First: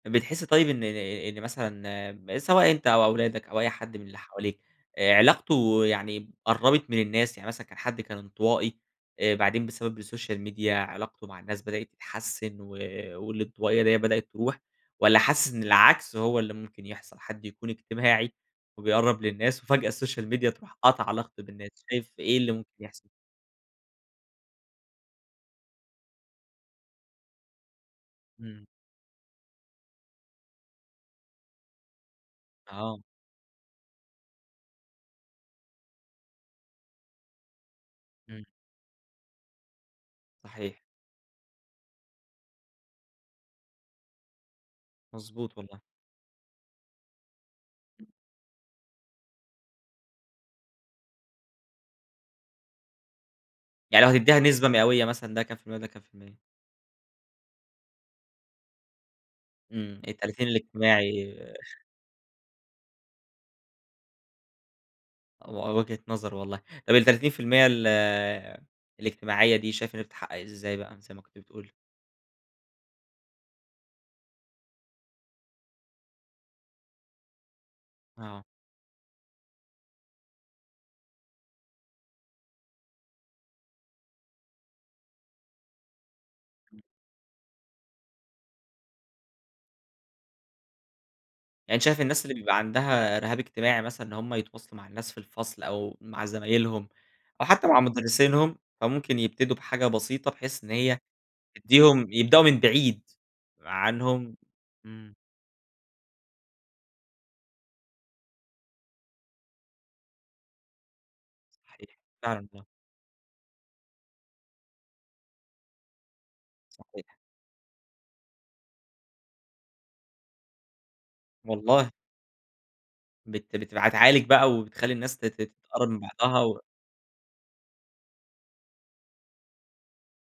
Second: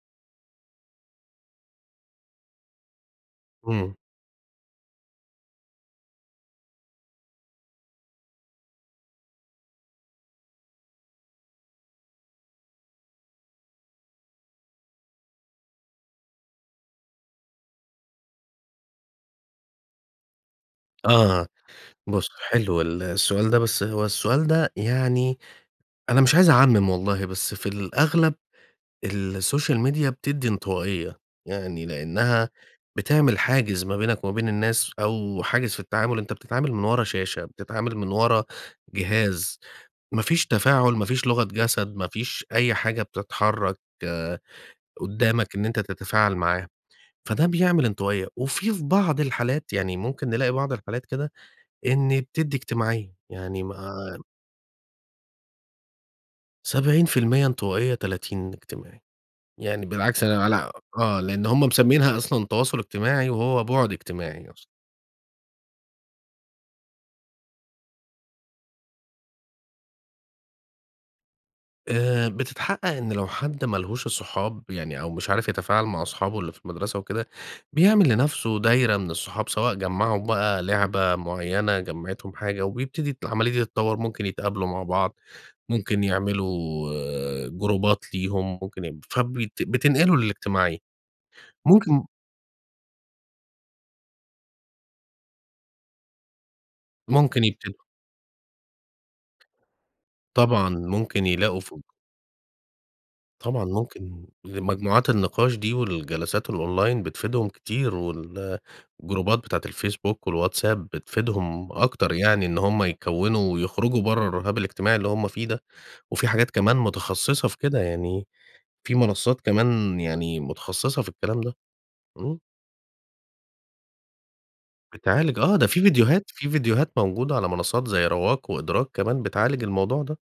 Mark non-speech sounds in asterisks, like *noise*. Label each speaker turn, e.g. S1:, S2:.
S1: بتحسّ طيب إن ن إن مثلًا، م سواء أنت أو أولادك أو أي
S2: إمم.
S1: حد من اللي حواليك، آآ، علاقته يعني قرّبت من الناس، يعني مثلًا كان حَدّ كان انطوائي، آآ بعدين بسبب السوشيال ميديا علاقته مع الناس بدأت تتحسن و والانطوائية دية بدأت تروح، والّا حاسِسّ إن العكس هو اللي ممكن يحصل، حَدّ يكون اجتماعي وبيقرّب للناس وفجأة السوشيال ميديا تروح قاطعة عِلاقته
S2: آه،
S1: بالناس. شايف
S2: بُص
S1: إيه اللي ممكن
S2: حلو ال
S1: يحصل؟
S2: السؤال ده، بس هو السؤال ده يعني أنا مش عايز أعمِم والله بس في الأغلب
S1: إمم.
S2: السوشيال ميديا بتدّي انطوائية، يعني لأنها
S1: آه.
S2: بِتعمل حاجز ما بينَك و ما بين الناس أو حاجز في التعامل، أنت بتتعامل من ورا شاشة، بتتعامل من
S1: إمم.
S2: ورا جهاز، ما فيش
S1: صحيح.
S2: تفاعل، ما فيش لغة جسد، ما فيش أي حاجة بتتحرك قدامَك
S1: مضبوط،
S2: إن أنت
S1: والله.
S2: تتفاعل معاه، فدّه بيعمل انطوائية، وفي في بعض الحالات يعني ممكن نلاقي بعض الحالات كده، إن بتدّي اجتماعية، يعني
S1: يعني لو
S2: ما
S1: هتديها نسبة مئوية مثلًا، ده كام في المِيّة وده كام في المِيّة؟
S2: 70% انطوائية، 30 اجتماعي، يعني
S1: إمم،
S2: بالعكس أنا
S1: ال30
S2: على آه،
S1: الاجتماعي.
S2: لأن هُم
S1: *chuckles*
S2: مسميينها أصلًا تواصُل اجتماعي وهو بُعد اجتماعي أص
S1: آه، و وجهة نظر والله. طب ال30% ال الاجتماعية دي، شايف إن هي بتتحقق إزاي بقى، زي ما كنت بتقول؟
S2: آآ، بتتحقق إن لو حَدّ مالهوش الصحاب يعني أو مش عارف يتفاعل مع أصحابه اللي في المدرسة وكده، بيعمل
S1: آه.
S2: لنفسه دايرة من الصحاب، سواء جمّعهُم بقى لعبة مُعينة، جمعِتهم حاجة، وبيبتدي ت العملية دي تتطوّر، ممكن يتقابلوا مع بعض، ممكن يعملوا جروبات ليهم ممكن يب فبت بتنقلوا للاجتماعية.
S1: يعني أنت شايف
S2: ممكن
S1: الناس اللي بيبقى عندها رِهاب اجتماعي مثلًا، إن هُم يتواصلوا مع الناس في الفصل أو مع زمايلهم
S2: ممكن
S1: أو حتى مع
S2: يبتدوا
S1: مُدرسينهُم، فممكن يبتدوا بحاجة بسيطة بحيث إن
S2: طبعًا،
S1: هي
S2: ممكن يلاقوا فوج
S1: تديهم يبدؤوا من بعيد
S2: طبعًا، ممكن
S1: عنهم،
S2: لمجموعات
S1: إمم.
S2: النقاش دي والجلسات الonline بتفيدهم كتير والجروبات بتاعة الfacebook والWhatsApp بتفيدهم
S1: صحيح،
S2: أكتر يعني،
S1: فعلًا
S2: إن
S1: آه.
S2: هُم يكوّنوا ويخرجوا برّه الرهاب الاجتماعي اللي هُم فيه ده. وفي حاجات كمان
S1: صحيح.
S2: متخصصة في كده، يعني في منصات كمان يعني متخصصة في الكلام ده،
S1: والله!
S2: إمم.
S1: بت بتبقى تعالج بقى وبتخلّي الناس ت
S2: بتعالج
S1: تت
S2: آه، ده في
S1: تتقرب من
S2: ڤيديوهات
S1: بعضها
S2: في
S1: و
S2: ڤيديوهات موجودة على منصات زي Rwaq وEdrak كمان، بتعالج الموضوع ده.